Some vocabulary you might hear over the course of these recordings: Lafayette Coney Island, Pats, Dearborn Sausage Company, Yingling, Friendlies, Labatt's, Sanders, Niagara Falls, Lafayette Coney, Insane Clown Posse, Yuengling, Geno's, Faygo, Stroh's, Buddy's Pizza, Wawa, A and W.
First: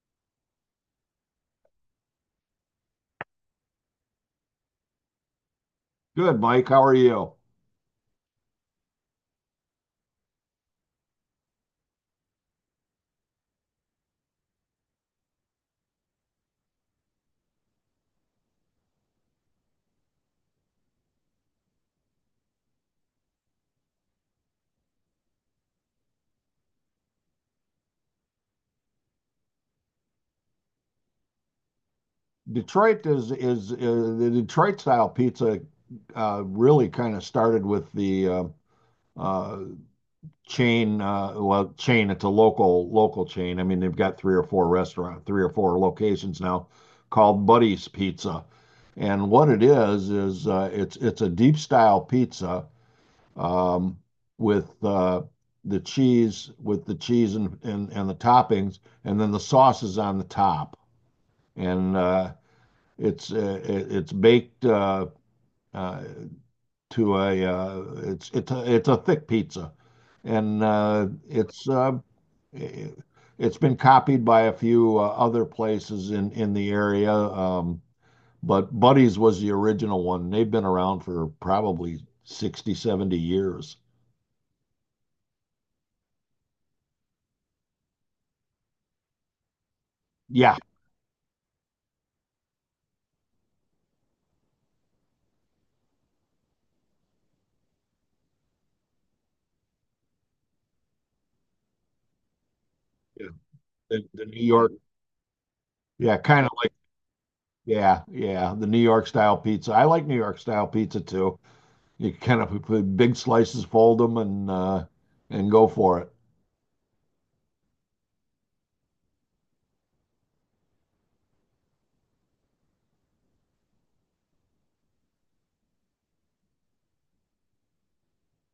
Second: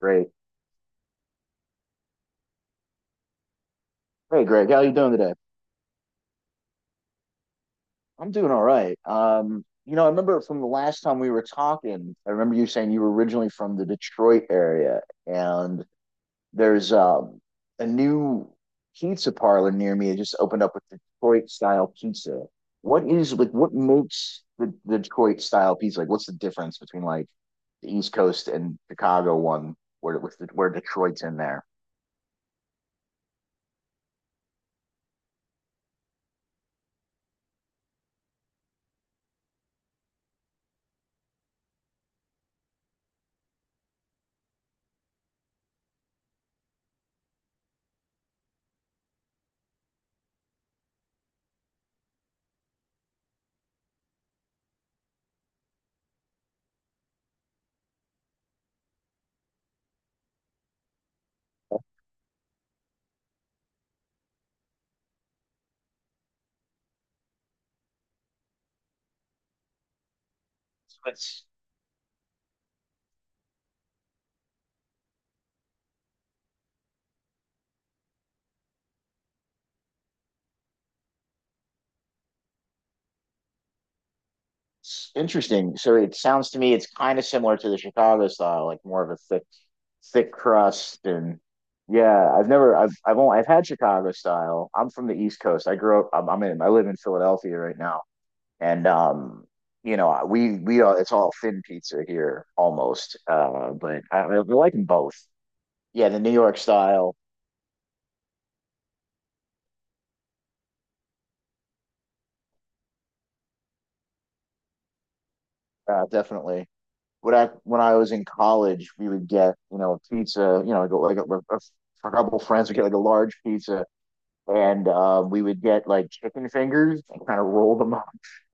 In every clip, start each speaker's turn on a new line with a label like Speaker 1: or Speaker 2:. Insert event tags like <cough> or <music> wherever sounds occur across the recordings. Speaker 1: Great. Hey, Greg, how you doing today?
Speaker 2: Good, Mike. How are you?
Speaker 1: I'm doing all right. You know, I remember from the last time we were talking, I remember you saying you were originally from the Detroit area, and there's a new pizza parlor near me. It just opened up with Detroit style pizza. What is like what makes the Detroit style pizza? Like, what's the difference between like the East Coast and Chicago one, where with where Detroit's in there?
Speaker 2: Detroit is the Detroit style pizza, really kind of started with the uh, chain. Well, chain. It's a local chain. I mean, they've got three or four locations now, called Buddy's Pizza. And what it is, it's a deep style pizza, um, with uh, with the cheese and the toppings, and then the sauce is on the top. And It's uh, it's baked, uh, to a it's a thick pizza, and it's been copied by a few other places in the area. But Buddy's was the original one. They've been around for probably 60 to 70 years.
Speaker 1: Interesting. So it sounds to me it's kind of similar to the Chicago style, like more of a thick
Speaker 2: Yeah,
Speaker 1: crust and yeah, I've never I've I've only I've had Chicago style. I'm from the East Coast. I grew up I'm in I live in Philadelphia right now. And you know, we are it's all thin pizza here almost.
Speaker 2: yeah.
Speaker 1: But
Speaker 2: the, the
Speaker 1: I
Speaker 2: New York,
Speaker 1: like them both. Yeah,
Speaker 2: yeah,
Speaker 1: the New
Speaker 2: kind of
Speaker 1: York
Speaker 2: like,
Speaker 1: style
Speaker 2: yeah, yeah, the New York style pizza. I like New York style pizza too. You kind of big slices, fold them, and go for it.
Speaker 1: definitely. When I was in college, we would get, you know, pizza, you know, go like a couple friends would get like a large pizza and we would get like chicken fingers and kind of roll them <laughs> up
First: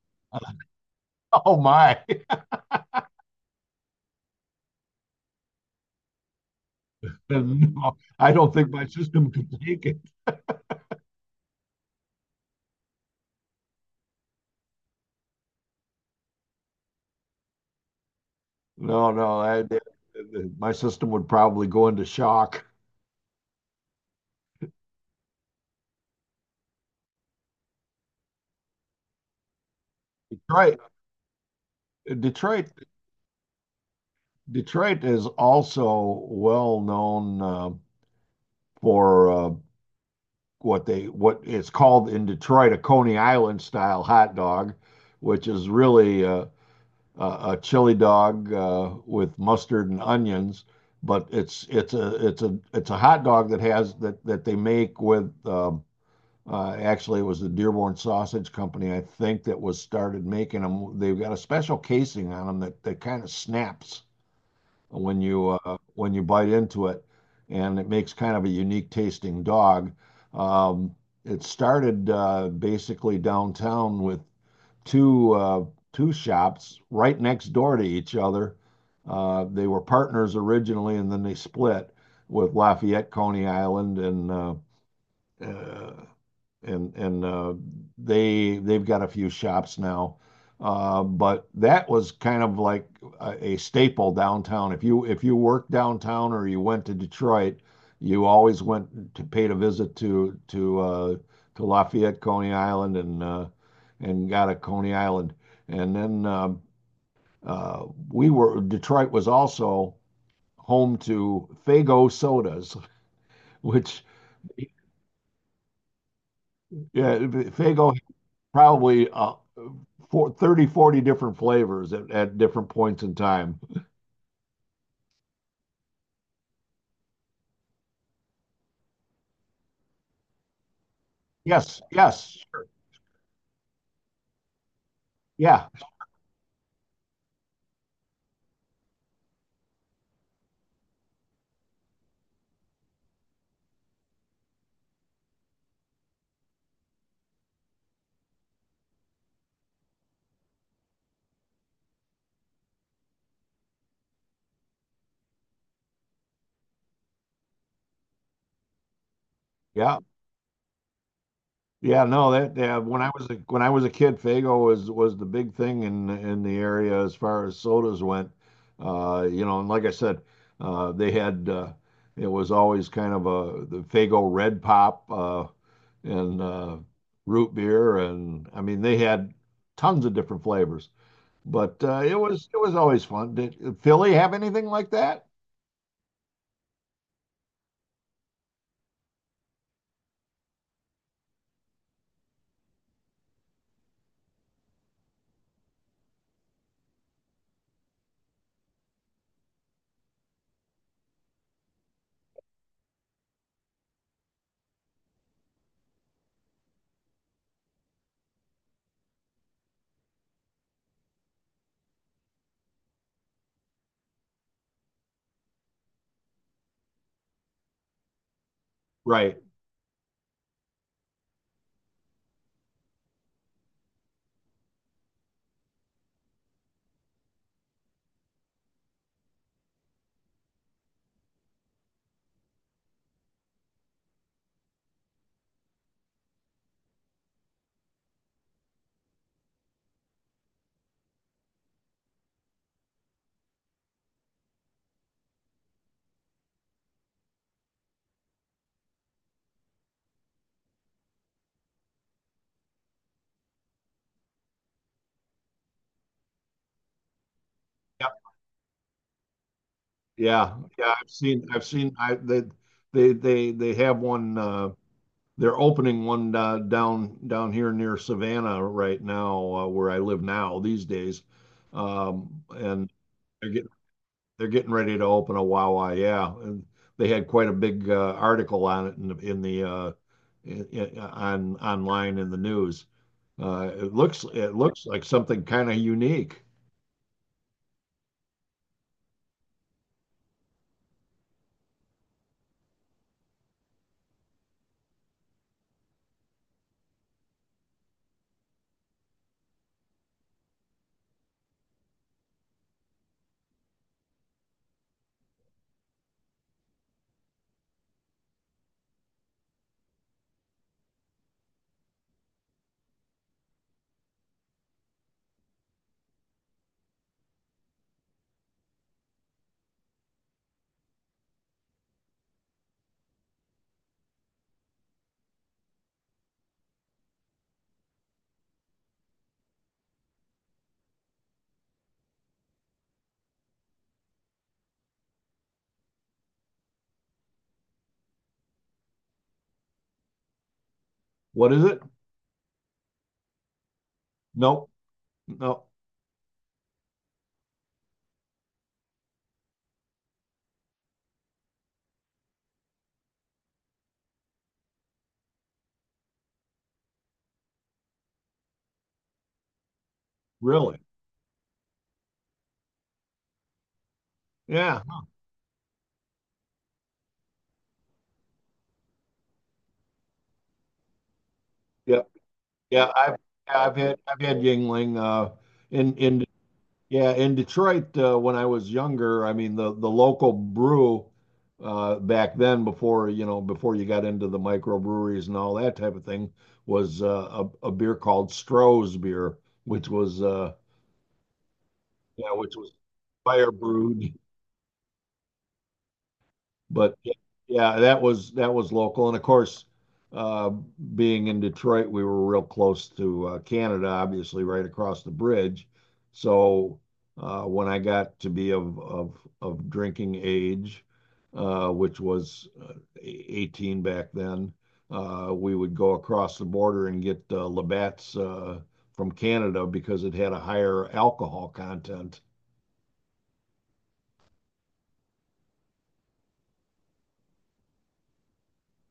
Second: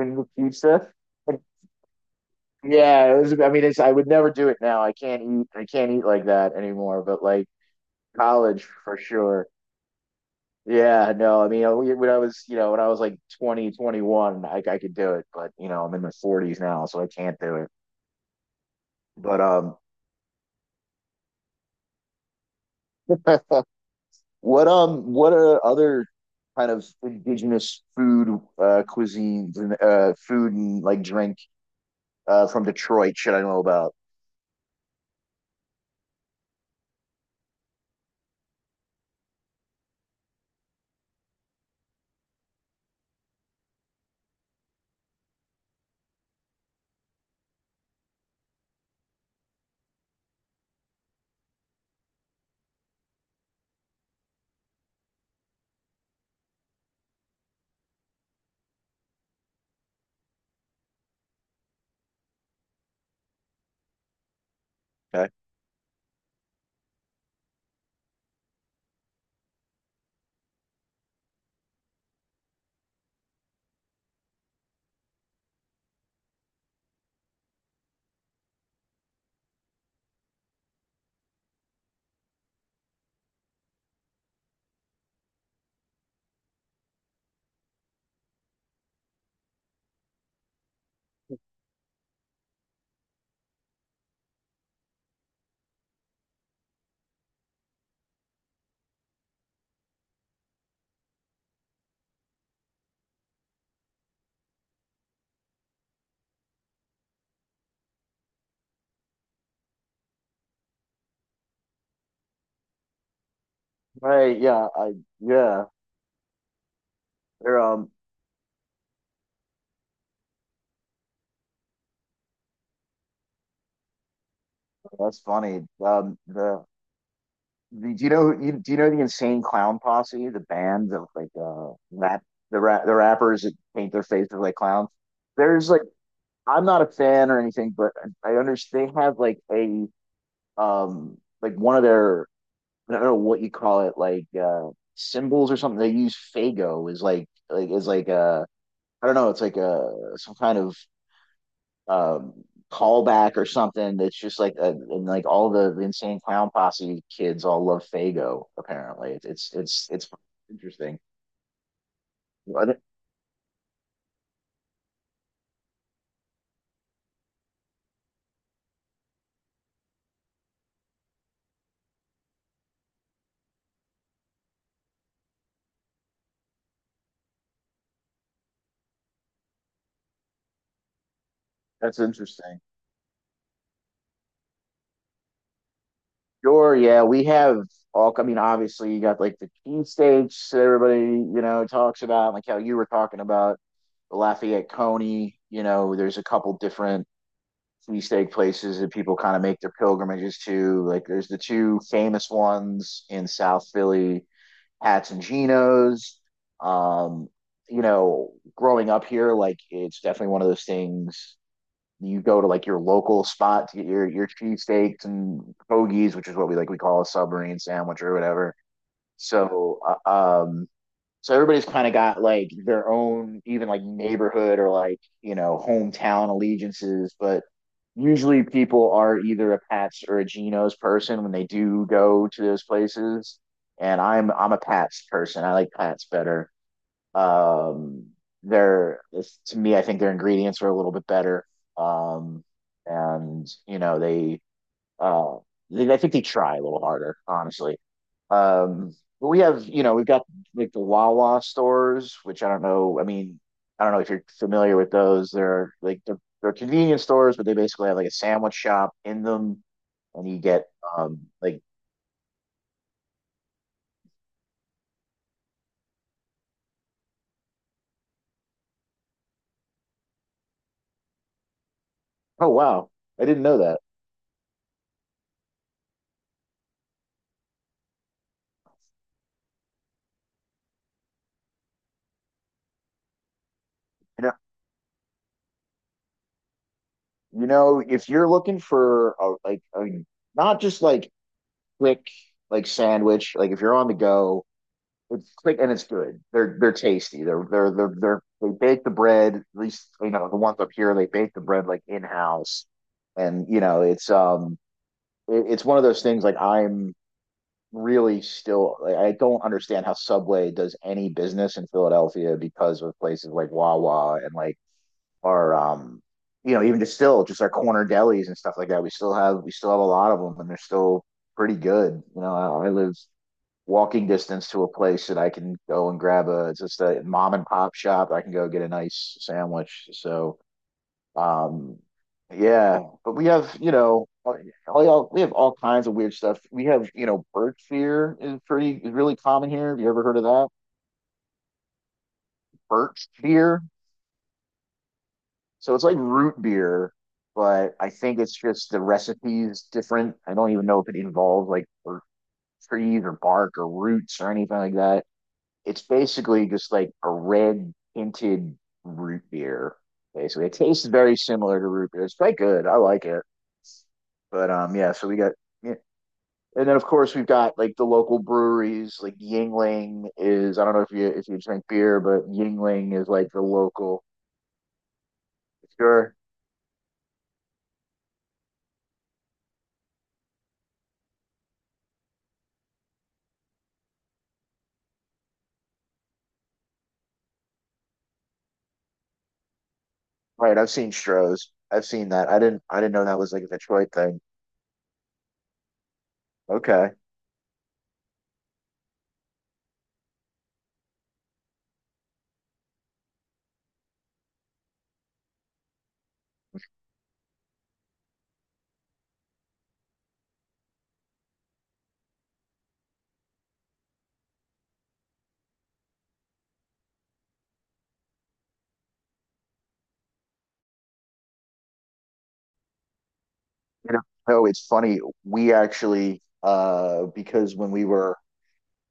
Speaker 1: in the pizza. And,
Speaker 2: Oh my! <laughs>
Speaker 1: yeah, it was. I mean, it's. I would never do it now. I can't eat like that anymore. But like
Speaker 2: No, I don't
Speaker 1: college
Speaker 2: think my
Speaker 1: for
Speaker 2: system
Speaker 1: sure.
Speaker 2: could take it.
Speaker 1: Yeah, no. I mean, when I was, you know, when I was like 20, 21, I could do it. But you know, I'm in my 40s now, so I can't do it.
Speaker 2: No, no,
Speaker 1: But
Speaker 2: my system would probably go into shock.
Speaker 1: what are other kind of indigenous food cuisines and food
Speaker 2: Detroit,
Speaker 1: and like drink from
Speaker 2: Detroit,
Speaker 1: Detroit should I know about?
Speaker 2: Detroit is also well known, for, what it's called in Detroit, a Coney Island style hot dog, which is really a chili dog, with mustard and onions, but it's a hot dog that they make with, actually, it was the Dearborn Sausage Company, I think, that was started making them. They've got a special casing on them that kind of snaps when
Speaker 1: Okay.
Speaker 2: you, bite into it, and it makes kind of a unique tasting dog. Um, it started, basically, downtown with two uh, two shops right next door to each other. They were partners originally, and then they split with Lafayette, Coney Island, and uh, and and uh, they've got a few shops now. But that was kind of like a staple downtown. If you, worked downtown or you went to Detroit, you always went to paid a visit to Lafayette, Coney Island, and got a Coney Island. And then we were Detroit was also home to Faygo sodas, <laughs> which,
Speaker 1: Right, yeah, I yeah.
Speaker 2: yeah,
Speaker 1: They're
Speaker 2: Faygo, probably, for 30 to 40 different flavors at different points in time.
Speaker 1: that's funny. The do you know do you know the Insane Clown Posse, the band that like
Speaker 2: Yes,
Speaker 1: rap
Speaker 2: yes,
Speaker 1: the rappers that paint their faces like clowns?
Speaker 2: yeah,
Speaker 1: There's like I'm not a fan or anything, but I understand they have like a like one of their I don't know what you call it, like symbols or something. They use Faygo is is like I don't know, it's like a some kind of um, callback or something that's just like and like all the insane clown posse kids all love Faygo. Apparently.
Speaker 2: yeah.
Speaker 1: It's interesting.
Speaker 2: Yeah, no, that,
Speaker 1: What?
Speaker 2: that when when I was a kid, Fago was the big thing in the area as far as sodas went. You know, and like I said, they had it was always kind of a the Fago Red Pop, and root beer, and I mean they had tons of different flavors. But
Speaker 1: That's
Speaker 2: uh, it was it
Speaker 1: interesting.
Speaker 2: was always fun. Did Philly have anything like that?
Speaker 1: Sure, yeah, we have all. I mean, obviously, you got like the cheesesteaks that everybody you know talks about, like how you were talking about the Lafayette Coney. You know, there's a couple different cheesesteak places that people kind of make their pilgrimages to. Like, there's the two famous ones in South Philly hats and chinos. Um, you know, growing up here, like it's definitely one of those things you go to like your local spot to get your cheesesteaks and hoagies, which is what we call a submarine sandwich or whatever.
Speaker 2: Right.
Speaker 1: So uh, um, so everybody's kind of got like their own, even like neighborhood or like, you know, hometown allegiances. But usually people are either a Pats or a Geno's person when they do go to those places. And I'm a Pats person. I like Pats better. Um, they're to me, I think their ingredients are a little bit better. Um, and you know they uh, I think they try a little harder, honestly. Um, but we have, you know, we've got like the Wawa stores, which I don't know. I mean, I don't know if you're familiar with those. They're like they're convenience stores, but they basically have like
Speaker 2: Yep.
Speaker 1: a sandwich shop in them, and you
Speaker 2: Yeah.
Speaker 1: get
Speaker 2: Yeah. I've seen.
Speaker 1: like
Speaker 2: I've seen. I they have one. They're opening one, down here near Savannah right now, where I live now these days,
Speaker 1: oh wow,
Speaker 2: and
Speaker 1: I didn't
Speaker 2: they're
Speaker 1: know
Speaker 2: getting
Speaker 1: that.
Speaker 2: they're getting ready to open a Wawa. Yeah, and they had quite a big, article on it in the, in the in- on online in the news. It looks
Speaker 1: You know,
Speaker 2: it looks like something kind of unique.
Speaker 1: you know, if you're looking for not just like quick like sandwich, like if you're on the go it's quick and it's good. They're tasty. They bake the bread. At least you know the ones up here they bake the bread like in house, and you know it's it, it's one of those things like I'm really still like, I don't understand how Subway does any business in Philadelphia because of places like Wawa and like our you know even just still just our corner delis and stuff like that we still have a lot of them and they're still pretty good. You know I live walking distance to a place that I can go and grab a it's just a mom and pop shop I can go get a nice sandwich. So um yeah but we have you know we have all kinds of weird stuff. We have you know birch beer is pretty is really common here. Have you ever heard of that?
Speaker 2: What is it?
Speaker 1: Birch beer.
Speaker 2: Nope. No,
Speaker 1: So it's like root beer, but I think it's just the recipe's different. I don't even know if it involves like or trees or bark or roots or anything like that. It's basically just like a red tinted root beer. Basically, it
Speaker 2: really?
Speaker 1: tastes very similar to root beer. It's quite good. I like it. But
Speaker 2: Yeah,
Speaker 1: yeah. So we got yeah. And then of course we've got like the local breweries, like Yingling is I don't know if you drink beer,
Speaker 2: yeah,
Speaker 1: but
Speaker 2: yeah.
Speaker 1: Yingling is like the local.
Speaker 2: I've had Yingling, in
Speaker 1: Sure.
Speaker 2: in yeah, in Detroit, when I was younger. I mean the local brew back then, before, before you got into the microbreweries and all that type of thing, was, a beer called Stroh's beer, which was
Speaker 1: Right, I've seen Stroh's. I've seen that.
Speaker 2: yeah, which was
Speaker 1: I didn't know that was like a
Speaker 2: fire
Speaker 1: Detroit
Speaker 2: brewed.
Speaker 1: thing. Okay.
Speaker 2: But yeah, that was local, and of course, uh, being in Detroit, we were real close to, Canada, obviously, right across the bridge. So, when I got to be of drinking age, which was, 18 back then. We would go across the border and get, Labatt's, from Canada, because it had a higher alcohol content.
Speaker 1: You know, oh, it's funny. We actually because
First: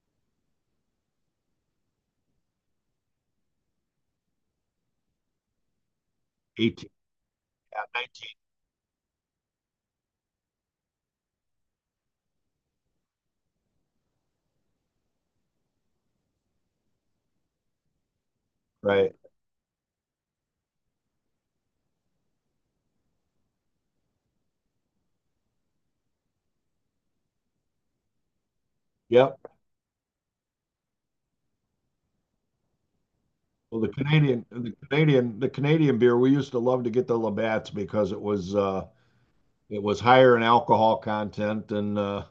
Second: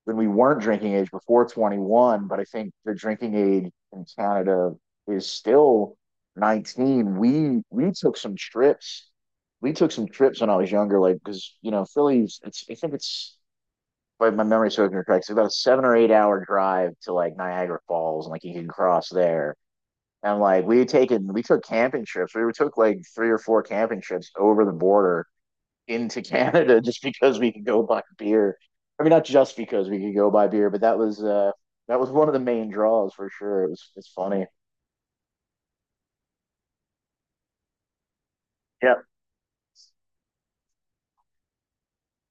Speaker 1: when we weren't drinking age before 21, but I think the drinking age in Canada is still
Speaker 2: 18,
Speaker 1: 19. We took some
Speaker 2: 19,
Speaker 1: trips. We took some trips when I was younger, like because you know, Philly's it's I think it's by my memory serving me correct, it's about a 7 or 8 hour drive to like Niagara Falls and like you can cross
Speaker 2: right?
Speaker 1: there. And like we took camping trips. We took like three or four camping trips over the border into <laughs> Canada just because we could go buy beer. I mean, not
Speaker 2: Yep.
Speaker 1: just because we could go buy beer, but that was one of the main draws for sure. It
Speaker 2: Well,
Speaker 1: was it's funny.
Speaker 2: The Canadian beer, we used to love to get the Labatt's, because
Speaker 1: Yeah.
Speaker 2: it was higher in alcohol content, and uh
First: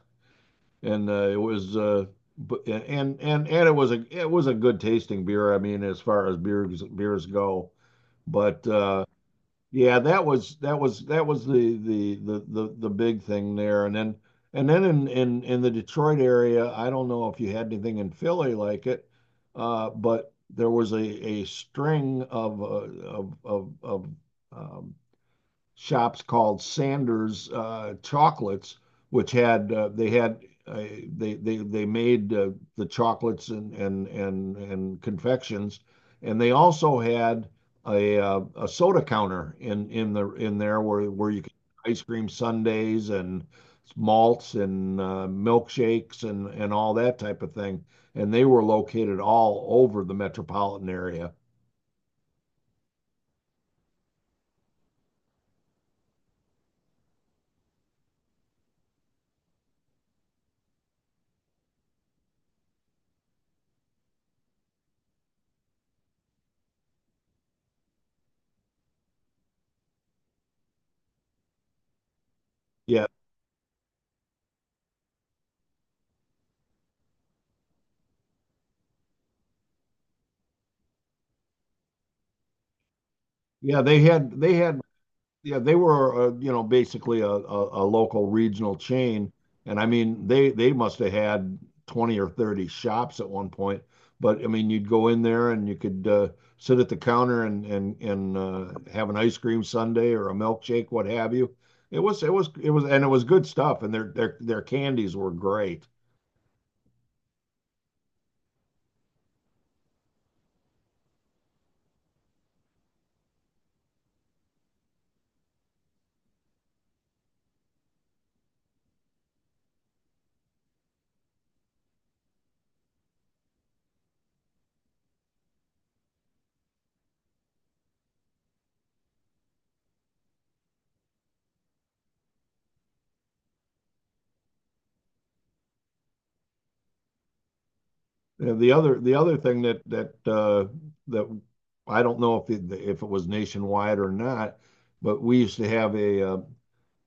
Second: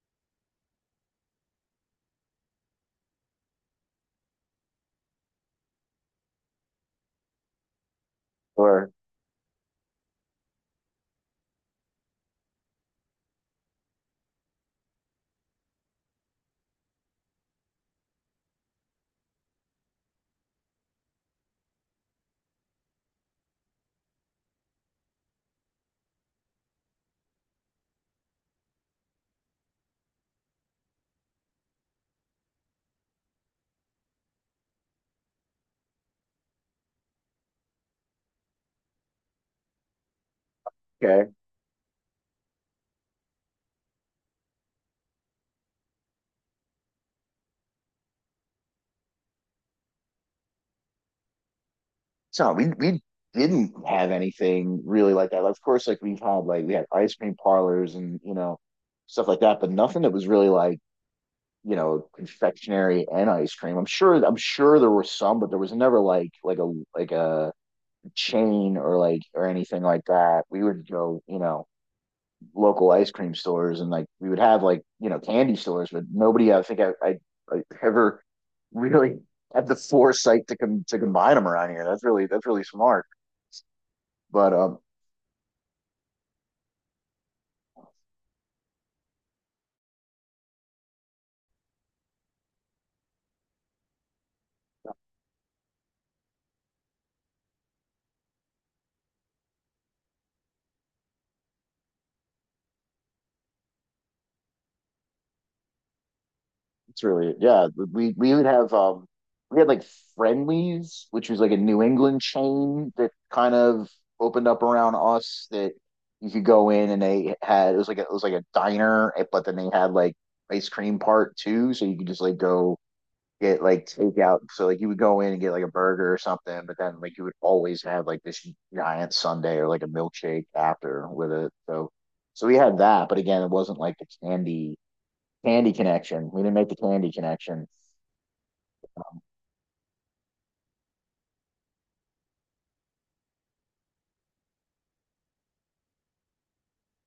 Speaker 2: and uh, it was bu- and it was a good tasting beer. I mean, as far as beers go, but
Speaker 1: Or
Speaker 2: yeah, that was the big thing there. And then in the Detroit area, I don't know if you had anything in Philly like it, but there was a string of of of of um, shops called Sanders, Chocolates, which had they had uh, they made the chocolates and confections, and they also had a soda counter in there where
Speaker 1: okay,
Speaker 2: you could, ice cream sundaes and malts and, milkshakes, and all that type of thing. And they were located all over the metropolitan area.
Speaker 1: so we didn't have anything really like that. Of course, like we had ice cream parlors and you know stuff like that, but nothing that was really like you know, confectionery and ice cream. I'm sure there were some, but there was never like a chain or like or anything like that. We would go, you know, local
Speaker 2: Yeah,
Speaker 1: ice cream stores and like we would have like, you know, candy stores, but nobody I think I ever really had the foresight to to combine them around here. That's really smart.
Speaker 2: yeah,
Speaker 1: But
Speaker 2: they had yeah, they were, you know, basically a local regional chain. And I mean, they must have had 20 or 30 shops at one point. But I mean, you'd go in there and you could, sit at the counter and have an ice cream sundae or a milkshake, what have you. It was it was it was and it was good stuff. And their candies were great.
Speaker 1: it's really yeah. We would have we had like Friendlies, which was like a New England chain that kind of opened up around us that you could go in and they had it was like it was like a diner, eh, but then they had like ice cream part too, so you could just like go get like takeout. So like you would go in and get like a burger or something, but then like you would always have like this giant sundae or like a milkshake after with it. So so we had that, but again, it wasn't like the candy Candy connection. We didn't make the candy connection.
Speaker 2: And the other thing that, that, I don't know if if it was nationwide or not, but we used to have, a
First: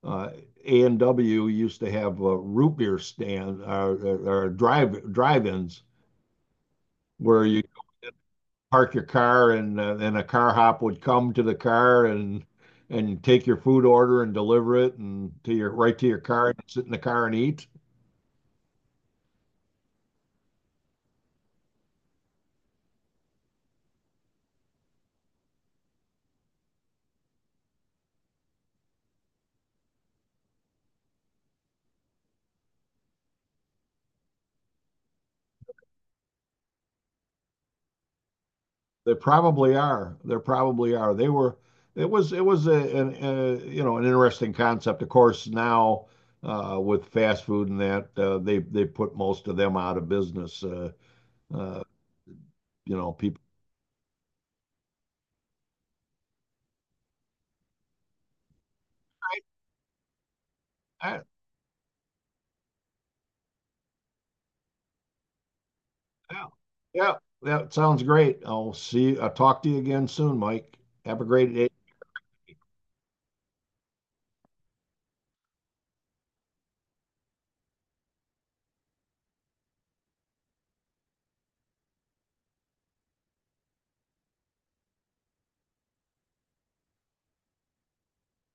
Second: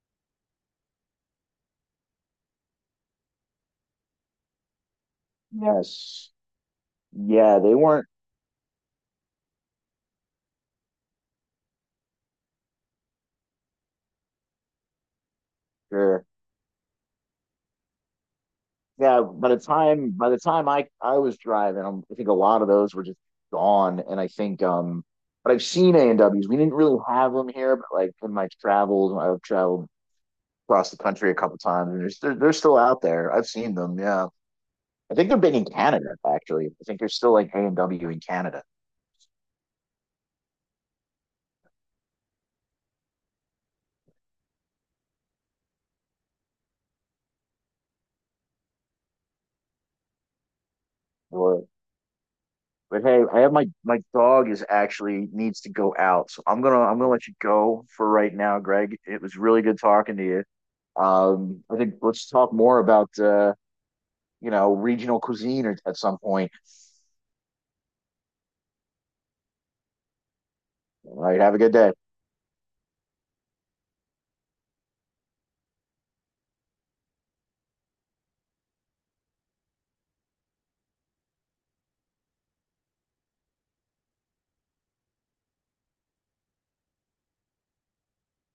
Speaker 2: uh, A&W used to have a root beer stand, or, drive
Speaker 1: Yeah.
Speaker 2: drive-ins
Speaker 1: Yes.
Speaker 2: where
Speaker 1: Yeah,
Speaker 2: you
Speaker 1: they weren't
Speaker 2: park your car, and, a car hop would come to the car and take your food order and deliver it, and to your
Speaker 1: sure.
Speaker 2: car, and sit in the car and eat.
Speaker 1: Yeah, by the time I was driving, I think a lot of those were just gone. And I think but I've seen A and W's. We didn't really have them here, but like in my travels, I've traveled across the country a couple times, and they're still out there. I've seen them. Yeah, I think they're big in Canada actually. I think they're still like A and W in Canada.
Speaker 2: They probably are. There probably are. They were. It was. It was a, an a you know an interesting concept. Of course, now, with fast food and that, they put most of them out of business.
Speaker 1: Or
Speaker 2: Uh,
Speaker 1: but hey,
Speaker 2: People.
Speaker 1: I have my dog is actually needs to go out, so I'm gonna let you go for right now, Greg. It was really good talking to you.
Speaker 2: All right.
Speaker 1: I think let's talk more about you know regional cuisine at some
Speaker 2: Yeah.
Speaker 1: point.
Speaker 2: Yeah. That sounds great. I'll see you. I'll talk to you again soon, Mike.
Speaker 1: All
Speaker 2: Have a
Speaker 1: right,
Speaker 2: great
Speaker 1: have a
Speaker 2: day.
Speaker 1: good day.